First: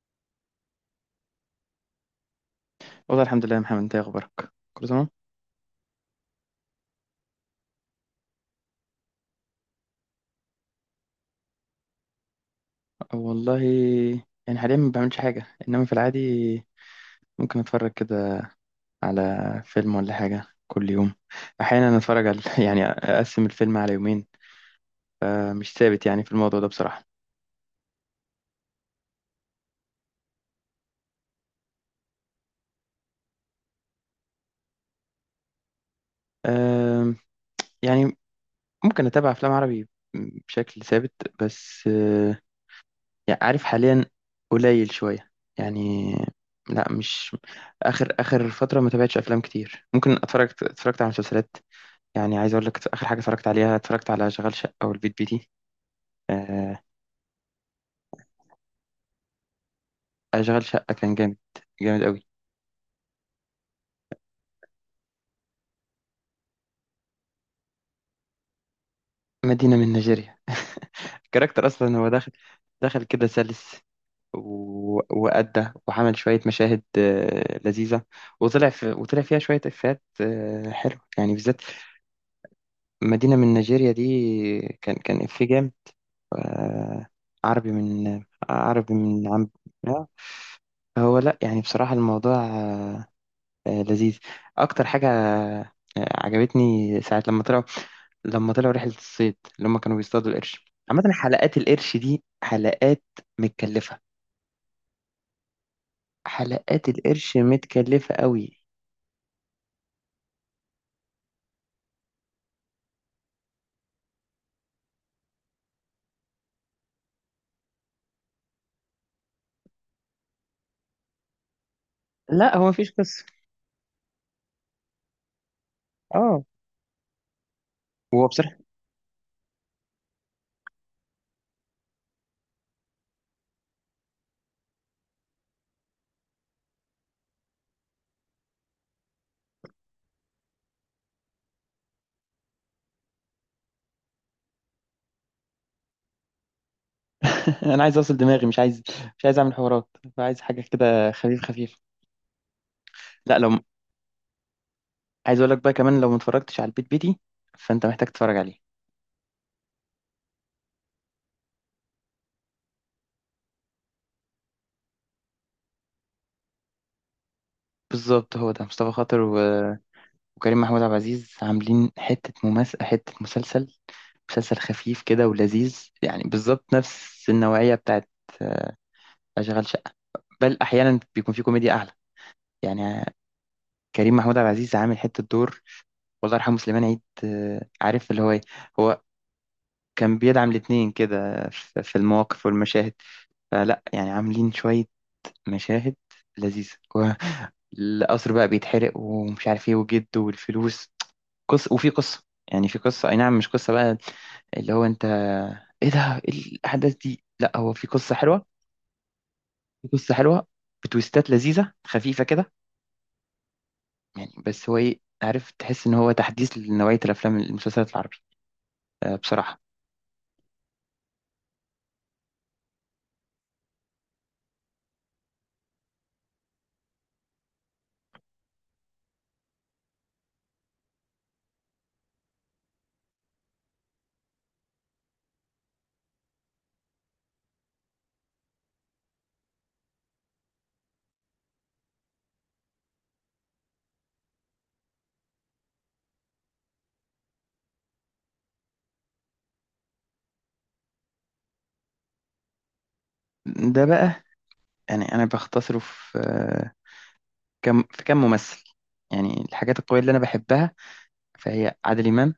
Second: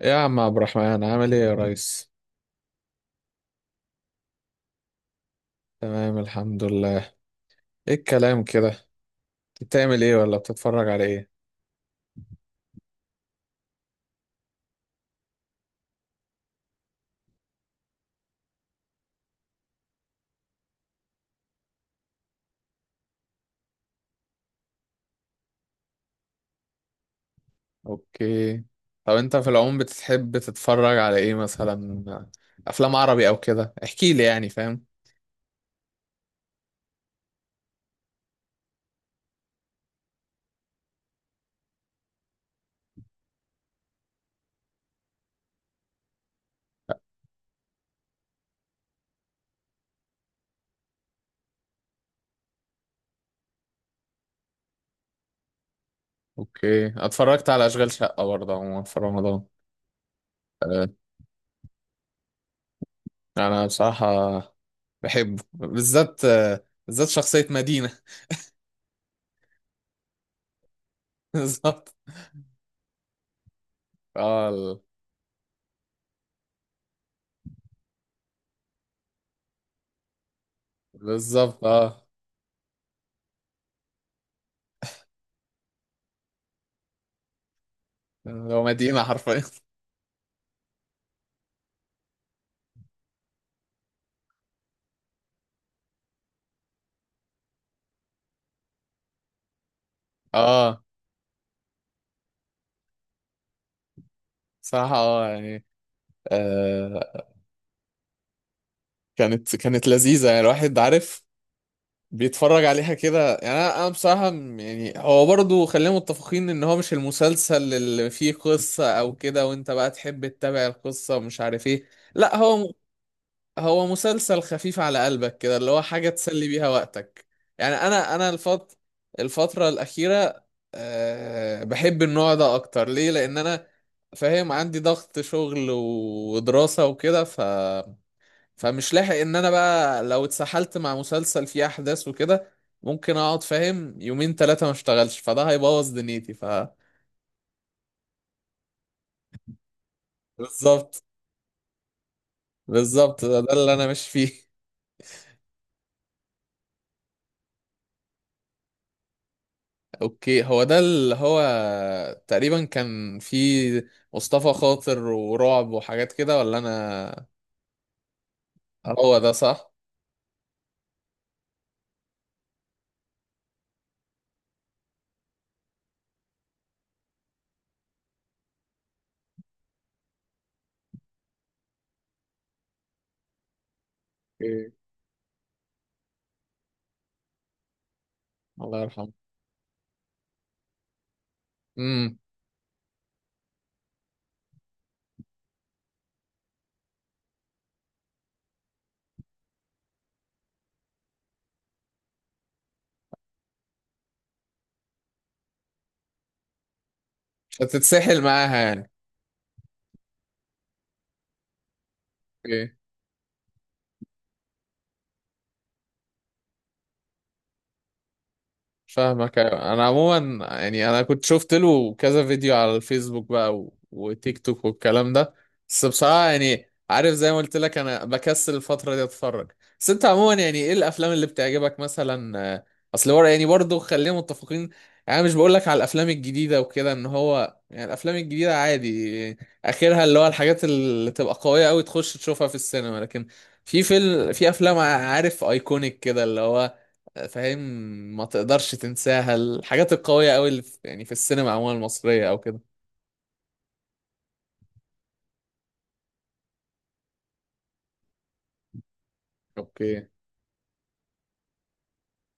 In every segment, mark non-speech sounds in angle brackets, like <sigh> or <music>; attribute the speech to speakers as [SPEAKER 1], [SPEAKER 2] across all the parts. [SPEAKER 1] يا عم عبد الرحمن، عامل ايه يا ريس؟
[SPEAKER 2] والله الحمد لله يا محمد، انت ايه اخبارك؟ كله تمام.
[SPEAKER 1] تمام، الحمد لله. ايه الكلام كده؟ بتعمل ايه ولا بتتفرج على ايه؟
[SPEAKER 2] أه والله، يعني حاليا ما بعملش حاجه، انما في العادي ممكن اتفرج كده على فيلم ولا حاجه كل يوم. احيانا اتفرج على <laughs> يعني اقسم الفيلم على يومين. أه، مش ثابت يعني في الموضوع ده بصراحه.
[SPEAKER 1] اوكي. طب انت في العموم بتحب تتفرج على ايه مثلا؟ افلام عربي او كده، احكي لي، يعني فاهم؟
[SPEAKER 2] أم، يعني ممكن اتابع افلام عربي بشكل ثابت. بس يعني عارف حاليا قليل شويه يعني. لا مش، اخر اخر فتره ما تابعتش افلام كتير، ممكن اتفرجت على مسلسلات. يعني عايز اقول لك اخر حاجه اتفرجت عليها، اتفرجت على شغال شقه او البيت بيتي. آه.
[SPEAKER 1] اوكي، اتفرجت على اشغال شقه برضه عموما في رمضان.
[SPEAKER 2] شغال شقه
[SPEAKER 1] آه،
[SPEAKER 2] كان جامد، جامد قوي.
[SPEAKER 1] انا بصراحه بحبه بالذات، بالذات شخصيه مدينه.
[SPEAKER 2] مدينه من نيجيريا <laughs>
[SPEAKER 1] <laughs>
[SPEAKER 2] الكاركتر
[SPEAKER 1] بالظبط.
[SPEAKER 2] اصلا هو دخل كده سلس.
[SPEAKER 1] اه ال-
[SPEAKER 2] وأدى وعمل شوية مشاهد لذيذة. وطلع فيها شوية إفيهات حلوة يعني بالذات.
[SPEAKER 1] بالظبط،
[SPEAKER 2] مدينة من نيجيريا دي، كان إفيه جامد. آه، عربي من
[SPEAKER 1] لو
[SPEAKER 2] عربي
[SPEAKER 1] مدينه
[SPEAKER 2] من
[SPEAKER 1] حرفيا.
[SPEAKER 2] عم. آه، هو لأ، يعني بصراحة الموضوع لذيذ. اكتر حاجه عجبتني ساعه لما طلعوا رحله الصيد، اللي هم كانوا بيصطادوا
[SPEAKER 1] <laughs>
[SPEAKER 2] القرش.
[SPEAKER 1] اه،
[SPEAKER 2] عامه حلقات القرش دي حلقات متكلفه.
[SPEAKER 1] صراحه، يعني
[SPEAKER 2] حلقات
[SPEAKER 1] آه.
[SPEAKER 2] القرش متكلفه قوي.
[SPEAKER 1] كانت لذيذه، يعني الواحد عارف بيتفرج عليها كده. يعني انا بصراحه، يعني هو برضه خلينا متفقين ان هو مش المسلسل اللي فيه قصه او كده، وانت بقى تحب تتابع القصه ومش عارف ايه. لا،
[SPEAKER 2] لا هو
[SPEAKER 1] هو
[SPEAKER 2] مفيش قصه.
[SPEAKER 1] هو مسلسل خفيف على قلبك كده، اللي هو حاجة
[SPEAKER 2] اه،
[SPEAKER 1] تسلي بيها وقتك. يعني أنا
[SPEAKER 2] هو
[SPEAKER 1] أنا
[SPEAKER 2] بصراحه
[SPEAKER 1] الفت... الفترة الأخيرة بحب النوع ده أكتر. ليه؟ لأن أنا فاهم عندي ضغط شغل ودراسة وكده، فمش لاحق إن أنا بقى لو اتسحلت مع مسلسل فيه أحداث وكده، ممكن أقعد فاهم يومين 3 ما اشتغلش، فده هيبوظ دنيتي.
[SPEAKER 2] <laughs> انا عايز اوصل دماغي، مش عايز اعمل حوارات. عايز حاجه
[SPEAKER 1] بالظبط،
[SPEAKER 2] كده خفيف خفيف.
[SPEAKER 1] بالظبط،
[SPEAKER 2] لا،
[SPEAKER 1] ده
[SPEAKER 2] لو
[SPEAKER 1] اللي أنا ماشي فيه.
[SPEAKER 2] عايز اقول لك بقى كمان، لو ما اتفرجتش على البيت بيتي فانت محتاج تتفرج عليه.
[SPEAKER 1] اوكي، هو ده اللي هو تقريبا كان في مصطفى خاطر ورعب وحاجات كده ولا انا؟
[SPEAKER 2] بالظبط، هو ده مصطفى
[SPEAKER 1] هو
[SPEAKER 2] خاطر
[SPEAKER 1] ده صح؟
[SPEAKER 2] وكريم محمود عبد العزيز، عاملين حتة مسلسل خفيف كده ولذيذ يعني، بالظبط نفس النوعية بتاعت آه، أشغال شقة. بل أحيانا بيكون في كوميديا أعلى، يعني كريم محمود عبد
[SPEAKER 1] اوكي.
[SPEAKER 2] العزيز عامل حتة دور. والله يرحمه سليمان عيد، عارف اللي هو إيه.
[SPEAKER 1] الله
[SPEAKER 2] هو
[SPEAKER 1] يرحمه.
[SPEAKER 2] كان بيدعم الاتنين كده في
[SPEAKER 1] امم.
[SPEAKER 2] المواقف والمشاهد. فلا يعني عاملين شوية مشاهد لذيذة. والقصر بقى بيتحرق ومش عارف ايه، وجد والفلوس. قصة، وفي قصة، يعني في قصة، أي نعم. مش قصة بقى اللي هو انت ايه ده، ايه الاحداث دي؟ لا،
[SPEAKER 1] مش
[SPEAKER 2] هو في قصه
[SPEAKER 1] هتتسحل
[SPEAKER 2] حلوه،
[SPEAKER 1] معاها يعني.
[SPEAKER 2] في قصه حلوه، بتويستات لذيذه خفيفه كده.
[SPEAKER 1] اوكي.
[SPEAKER 2] يعني بس هو ايه، عارف، تحس ان هو تحديث لنوعيه الافلام المسلسلات العربي.
[SPEAKER 1] فاهمك،
[SPEAKER 2] بصراحه.
[SPEAKER 1] أيوة. انا عموما يعني انا كنت شفت له كذا فيديو على الفيسبوك بقى و... وتيك توك والكلام ده. بس بصراحة يعني عارف، زي ما قلت لك انا بكسل الفترة دي اتفرج. بس انت عموما يعني ايه الافلام اللي بتعجبك مثلا؟ اصل ورا يعني برضه خلينا متفقين. يعني أنا مش بقول لك على الافلام الجديدة وكده، ان هو يعني الافلام الجديدة عادي. اخرها اللي هو الحاجات اللي تبقى قوية قوي تخش تشوفها في السينما، لكن في افلام عارف ايكونيك كده اللي هو فاهم، ما تقدرش تنساها، الحاجات القوية قوي اللي في السينما عموما المصرية او كده.
[SPEAKER 2] ده بقى يعني انا بختصره في كم ممثل. يعني الحاجات القويه
[SPEAKER 1] اوكي.
[SPEAKER 2] اللي انا بحبها، فهي عادل امام.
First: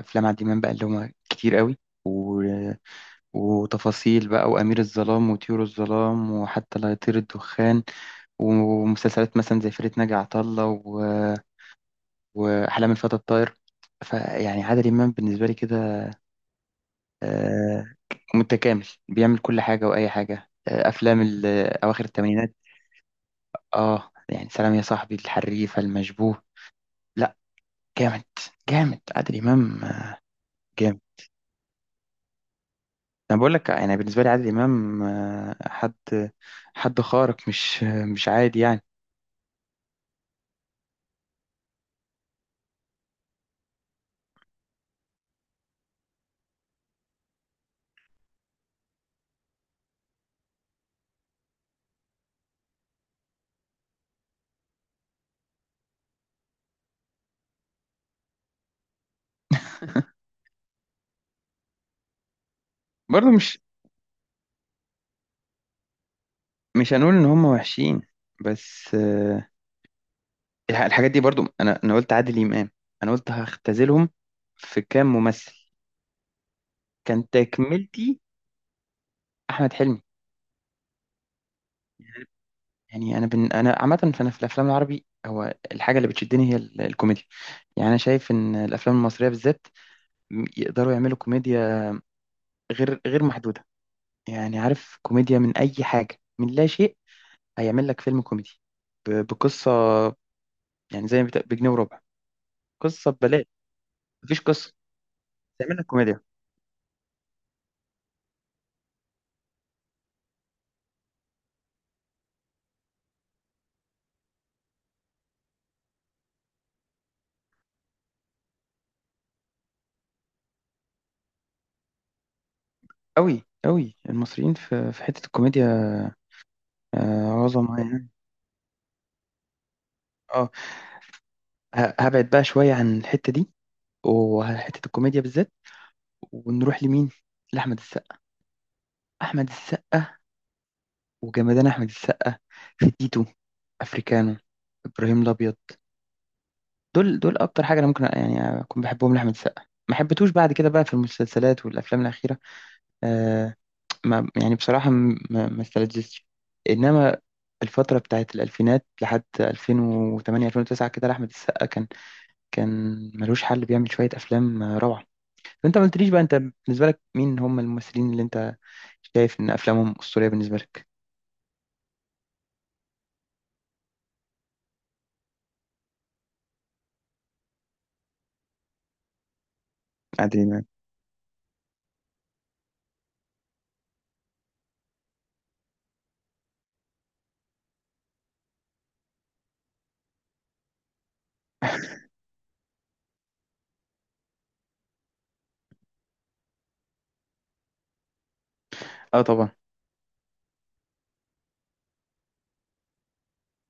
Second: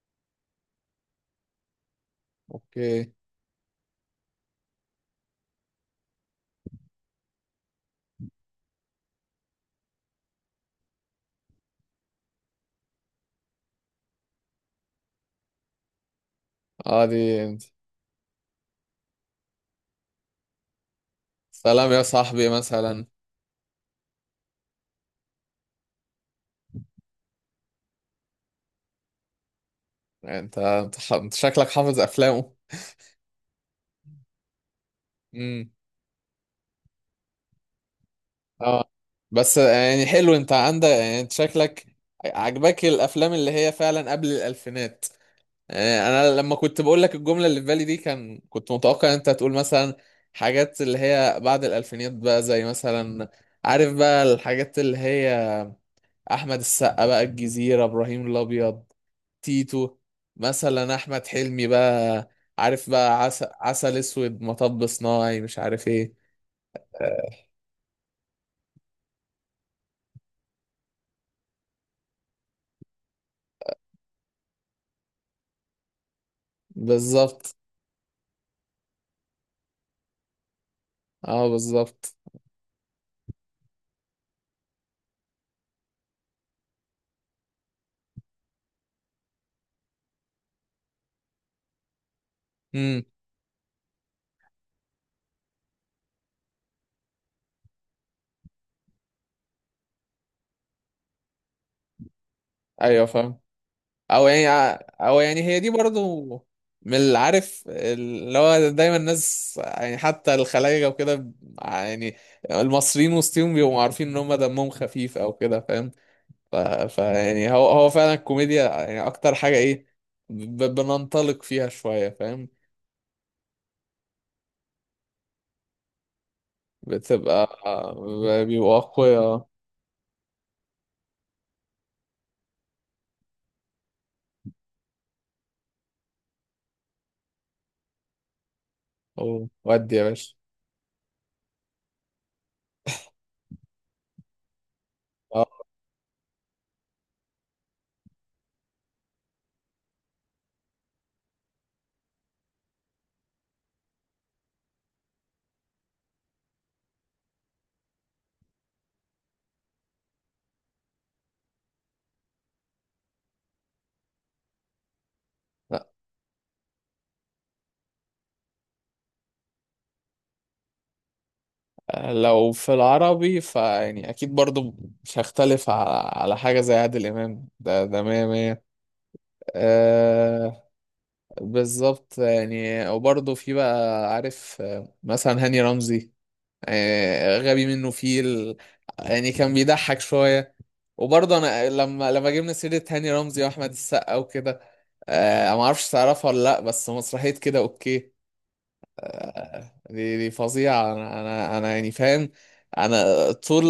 [SPEAKER 2] افلام عادل امام بقى اللي هما كتير قوي. و...
[SPEAKER 1] اوكي.
[SPEAKER 2] وتفاصيل بقى، وامير الظلام، وطيور الظلام، وحتى لا يطير الدخان. ومسلسلات مثلا زي فرقة ناجي عطا الله وأحلام الفتى الطاير. فيعني عادل إمام بالنسبة لي كده
[SPEAKER 1] اه، دي انت.
[SPEAKER 2] آه، متكامل، بيعمل كل حاجة وأي حاجة.
[SPEAKER 1] سلام يا
[SPEAKER 2] أواخر
[SPEAKER 1] صاحبي
[SPEAKER 2] الثمانينات،
[SPEAKER 1] مثلا.
[SPEAKER 2] آه يعني سلام يا صاحبي، الحريفة، المشبوه. لا، جامد، جامد عادل إمام،
[SPEAKER 1] انت انت,
[SPEAKER 2] جامد.
[SPEAKER 1] ح- انت شكلك حافظ افلامه.
[SPEAKER 2] أنا بقول لك يعني بالنسبة لي عادل إمام
[SPEAKER 1] امم.
[SPEAKER 2] حد خارق، مش مش عادي يعني.
[SPEAKER 1] اه، بس يعني حلو، انت عندك يعني، انت شكلك عجبك الافلام اللي هي فعلا قبل الالفينات. يعني انا لما كنت بقول لك الجملة اللي في بالي دي، كنت متوقع ان انت هتقول مثلا حاجات اللي هي بعد الالفينات بقى، زي مثلا عارف بقى الحاجات اللي هي احمد السقا بقى الجزيرة، ابراهيم الابيض، تيتو، مثلا احمد حلمي بقى، عارف بقى
[SPEAKER 2] برضه
[SPEAKER 1] عسل،
[SPEAKER 2] مش
[SPEAKER 1] عسل اسود، مطب صناعي، مش عارف ايه.
[SPEAKER 2] مش هنقول إن هم وحشين، بس الحاجات دي برضو. انا قلت عادل امام، انا قلت هختزلهم في كام ممثل. كان
[SPEAKER 1] بالظبط،
[SPEAKER 2] تكملتي احمد حلمي.
[SPEAKER 1] اه بالظبط.
[SPEAKER 2] يعني انا عامه، فانا في الافلام العربي هو الحاجه اللي بتشدني هي الكوميديا. يعني انا شايف ان الافلام المصريه بالذات يقدروا يعملوا كوميديا
[SPEAKER 1] امم.
[SPEAKER 2] غير محدوده. يعني عارف، كوميديا من اي حاجه، من لا شيء هيعمل لك فيلم كوميدي. بقصه، يعني زي ما بجنيه وربع.
[SPEAKER 1] ايوه
[SPEAKER 2] قصه
[SPEAKER 1] فاهم.
[SPEAKER 2] ببلاش،
[SPEAKER 1] او
[SPEAKER 2] مفيش قصه،
[SPEAKER 1] يعني او يعني هي دي
[SPEAKER 2] تعمل لك كوميديا.
[SPEAKER 1] برضو من اللي عارف اللي هو دايما الناس، يعني حتى الخلايجة وكده، يعني المصريين وسطهم بيبقوا عارفين ان هم دمهم خفيف او كده فاهم. ف... ف يعني هو فعلا الكوميديا، يعني اكتر حاجة ايه بننطلق فيها شوية فاهم.
[SPEAKER 2] قوي قوي المصريين في حته الكوميديا،
[SPEAKER 1] بتبقى
[SPEAKER 2] عظمة يعني.
[SPEAKER 1] بيبقوا اقوياء.
[SPEAKER 2] اه. هبعد بقى شوية عن الحتة دي، وحتة الكوميديا بالذات. ونروح لمين؟ لأحمد السقا. أحمد
[SPEAKER 1] ودي يا
[SPEAKER 2] السقا
[SPEAKER 1] باشا.
[SPEAKER 2] وجمدان. أحمد السقا في تيتو، أفريكانو، إبراهيم
[SPEAKER 1] آه.
[SPEAKER 2] الأبيض. دول أكتر حاجة أنا ممكن يعني أكون بحبهم لأحمد السقا. ما حبيتوش بعد كده بقى في المسلسلات والأفلام الأخيرة. آه، ما يعني بصراحة ما استلذتش. إنما الفترة بتاعت الألفينات لحد 2008 2009 كده، لأحمد السقا كان ملوش حل، بيعمل شوية أفلام روعة. فأنت ما قلتليش بقى، أنت بالنسبة لك مين هم الممثلين اللي أنت شايف إن أفلامهم أسطورية بالنسبة لك؟
[SPEAKER 1] لا، لو في العربي فيعني اكيد برضو مش هختلف على حاجة زي عادل امام. ده مية مية.
[SPEAKER 2] عادل إمام.
[SPEAKER 1] آه. بالظبط يعني، وبرضو في بقى عارف، مثلا هاني رمزي، غبي منه فيل، يعني كان بيضحك شوية. وبرضه انا لما جبنا سيرة هاني رمزي واحمد السقا وكده، ما اعرفش تعرفها ولا لا، بس مسرحية كده اوكي.
[SPEAKER 2] أه طبعا.
[SPEAKER 1] دي فظيعة. أنا يعني فاهم. أنا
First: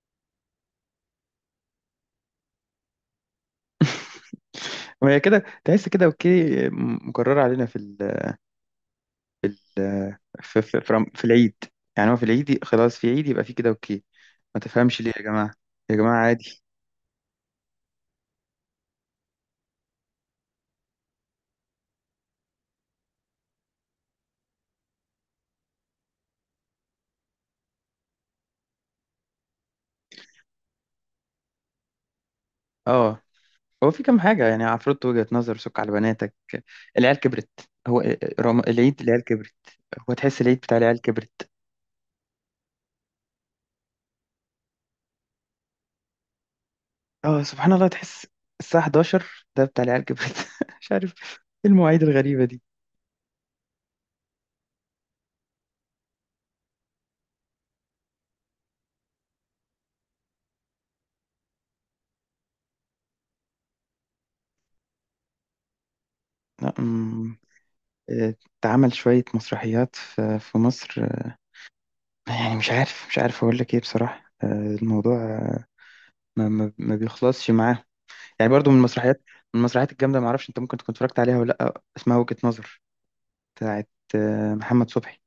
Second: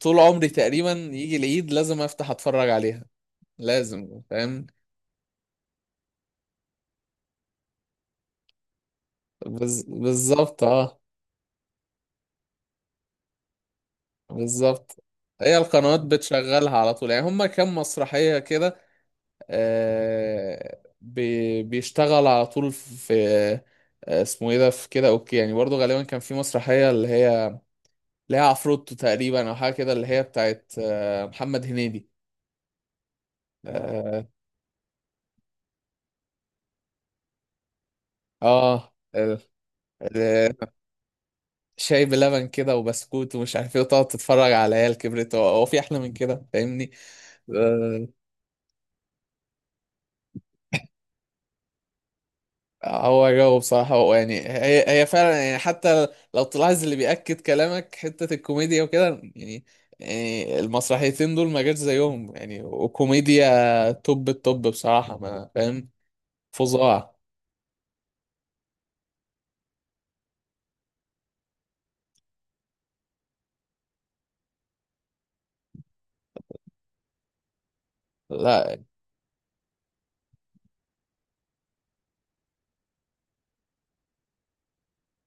[SPEAKER 1] طول عمري تقريبا يجي العيد لازم أفتح أتفرج عليها، لازم
[SPEAKER 2] <laughs>
[SPEAKER 1] فاهم.
[SPEAKER 2] وهي كده تحس كده أوكي، مكررة علينا في ال،
[SPEAKER 1] بالظبط، أه.
[SPEAKER 2] في العيد. يعني هو في العيد، خلاص في عيد يبقى في كده أوكي. ما تفهمش
[SPEAKER 1] بالظبط،
[SPEAKER 2] ليه يا جماعة،
[SPEAKER 1] هي
[SPEAKER 2] يا
[SPEAKER 1] القنوات
[SPEAKER 2] جماعة عادي.
[SPEAKER 1] بتشغلها على طول، يعني هما كام مسرحية كده. بيشتغل على طول في، اسمه ايه ده في كده اوكي. يعني برضه غالبا كان في مسرحية اللي هي، اللي هي عفروتو تقريبا او حاجة كده اللي هي بتاعت محمد هنيدي.
[SPEAKER 2] أه، هو في كام
[SPEAKER 1] اه.
[SPEAKER 2] حاجة يعني: عفروت، وجهة نظر، سك على بناتك، العيال كبرت. هو
[SPEAKER 1] آه،
[SPEAKER 2] العيد العيال
[SPEAKER 1] ال-
[SPEAKER 2] كبرت، هو تحس العيد
[SPEAKER 1] ال-
[SPEAKER 2] بتاع العيال كبرت.
[SPEAKER 1] شاي بلبن كده وبسكوت ومش عارف ايه وتقعد تتفرج على عيال كبرت، هو في احلى من كده فاهمني؟
[SPEAKER 2] اه سبحان الله،
[SPEAKER 1] آه.
[SPEAKER 2] تحس الساعة 11 ده بتاع العيال كبرت <laughs> مش عارف ايه المواعيد الغريبة دي.
[SPEAKER 1] هو جو بصراحة، هو يعني، هي فعلا يعني حتى لو تلاحظ اللي بيأكد كلامك حتة الكوميديا وكده، يعني يعني المسرحيتين دول ما جاش زيهم، يعني وكوميديا توب التوب بصراحة، ما فاهم
[SPEAKER 2] لا،
[SPEAKER 1] فظاع
[SPEAKER 2] آه، اتعمل شوية مسرحيات في مصر. يعني مش عارف أقول لك إيه بصراحة. الموضوع ما بيخلصش معاه. يعني برضو
[SPEAKER 1] لا،
[SPEAKER 2] من المسرحيات، من المسرحيات الجامدة، معرفش أنت ممكن تكون اتفرجت عليها ولا لأ. اسمها وجهة نظر، بتاعت محمد صبحي.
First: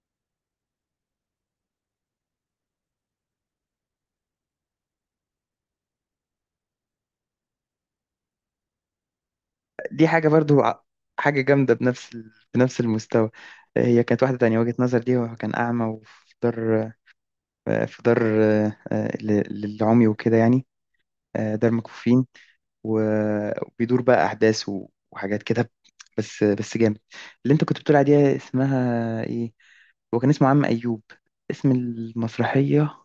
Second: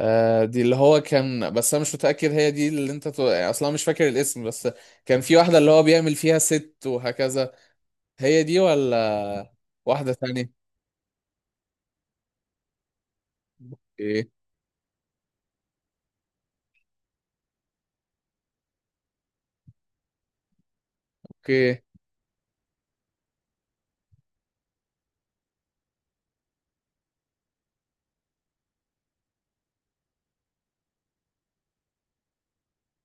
[SPEAKER 1] آه، دي اللي هو كان. بس انا مش متأكد هي دي اللي انت يعني اصلا مش فاكر الاسم، بس كان في واحدة اللي هو بيعمل فيها ست وهكذا. هي دي ولا
[SPEAKER 2] دي
[SPEAKER 1] واحدة
[SPEAKER 2] حاجة برضو
[SPEAKER 1] تانية؟
[SPEAKER 2] حاجة جامدة بنفس بنفس المستوى. هي كانت
[SPEAKER 1] اوكي.
[SPEAKER 2] واحدة تانية. وجهة نظر دي، وكان أعمى وفي دار، في دار للعمي وكده، يعني دار
[SPEAKER 1] اوكي.
[SPEAKER 2] مكفوفين. وبيدور بقى أحداث وحاجات كده، بس بس جامد. اللي أنت كنت بتقول عليها اسمها إيه؟ هو كان اسمه عم أيوب، اسم المسرحية.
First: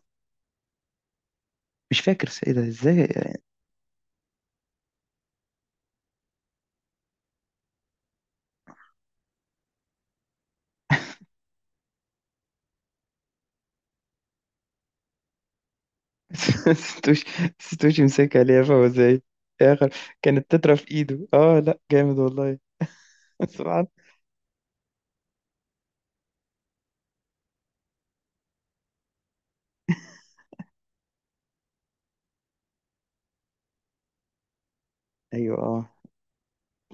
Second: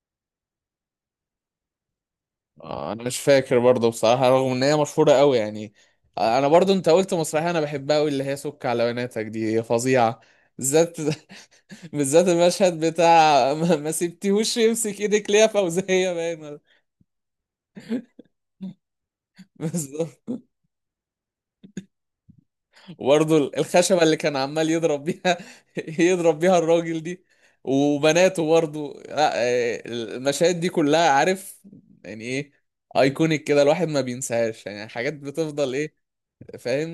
[SPEAKER 2] مش فاكر، إيه ده
[SPEAKER 1] انا
[SPEAKER 2] إزاي؟
[SPEAKER 1] مش فاكر برضه بصراحة رغم ان هي مشهورة قوي يعني. انا برضه انت قلت مسرحية انا بحبها قوي اللي هي سك على بناتك، دي هي فظيعة بالذات. <laughs> بالذات المشهد بتاع <laughs> ما سبتيهوش يمسك ايدك ليه يا فوزية باينة.
[SPEAKER 2] <laughs> ستوش ستوش مسك عليها فهو إزاي
[SPEAKER 1] <laughs>
[SPEAKER 2] يا آخر؟
[SPEAKER 1] بالظبط.
[SPEAKER 2] كانت تترة في إيده، آه لأ، جامد والله.
[SPEAKER 1] وبرضه
[SPEAKER 2] <laughs> سبحان.
[SPEAKER 1] الخشبة اللي كان عمال يضرب بيها، <laughs> يضرب بيها الراجل دي وبناته برضه. لا، المشاهد دي كلها عارف يعني ايه، ايكونيك كده، الواحد ما بينساهاش، يعني حاجات
[SPEAKER 2] أيوه
[SPEAKER 1] بتفضل
[SPEAKER 2] آه.
[SPEAKER 1] ايه،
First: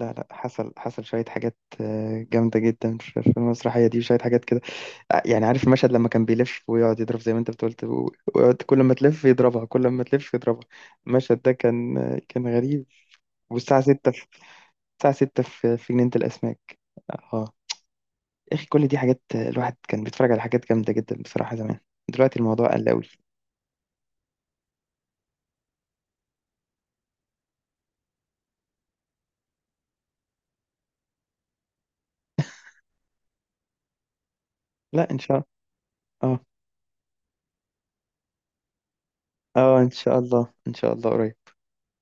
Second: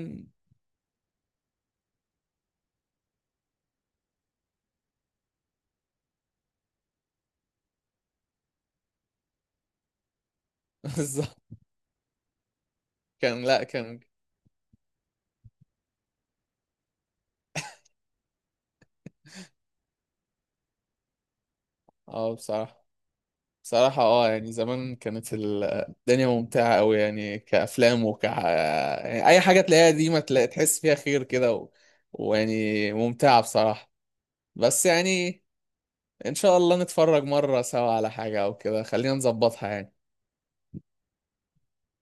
[SPEAKER 2] لا لا، حصل شوية حاجات جامدة جدا في المسرحية دي، وشوية حاجات كده. يعني عارف المشهد لما كان بيلف ويقعد يضرب، زي ما انت بتقولت، ويقعد كل ما تلف يضربها، كل ما تلف يضربها.
[SPEAKER 1] <laughs>
[SPEAKER 2] المشهد ده كان غريب.
[SPEAKER 1] كان، لا،
[SPEAKER 2] والساعة
[SPEAKER 1] كان.
[SPEAKER 2] ستة في، الساعة ستة في جنينة الأسماك. اه. يا أخي كل دي حاجات، الواحد كان بيتفرج على حاجات جامدة جدا بصراحة زمان.
[SPEAKER 1] اه
[SPEAKER 2] دلوقتي الموضوع
[SPEAKER 1] بصراحة،
[SPEAKER 2] قل أوي.
[SPEAKER 1] بصراحة يعني زمان كانت الدنيا ممتعة أوي، يعني كأفلام، يعني أي حاجة تلاقيها دي ما تلاقي تحس فيها خير كده ويعني ممتعة بصراحة. بس
[SPEAKER 2] لا، إن شاء
[SPEAKER 1] يعني
[SPEAKER 2] الله.
[SPEAKER 1] إن
[SPEAKER 2] اه
[SPEAKER 1] شاء الله نتفرج مرة سوا على حاجة أو كده، خلينا نظبطها
[SPEAKER 2] اه، إن
[SPEAKER 1] يعني.
[SPEAKER 2] شاء الله، إن شاء الله قريب.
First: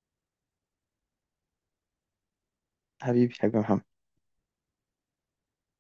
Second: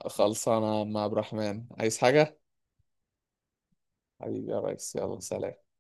[SPEAKER 1] خلصانة مع عبد الرحمن، عايز حاجة؟
[SPEAKER 2] حبيبي حبيبي محمد.
[SPEAKER 1] حبيبي يا ريس يلا سلام.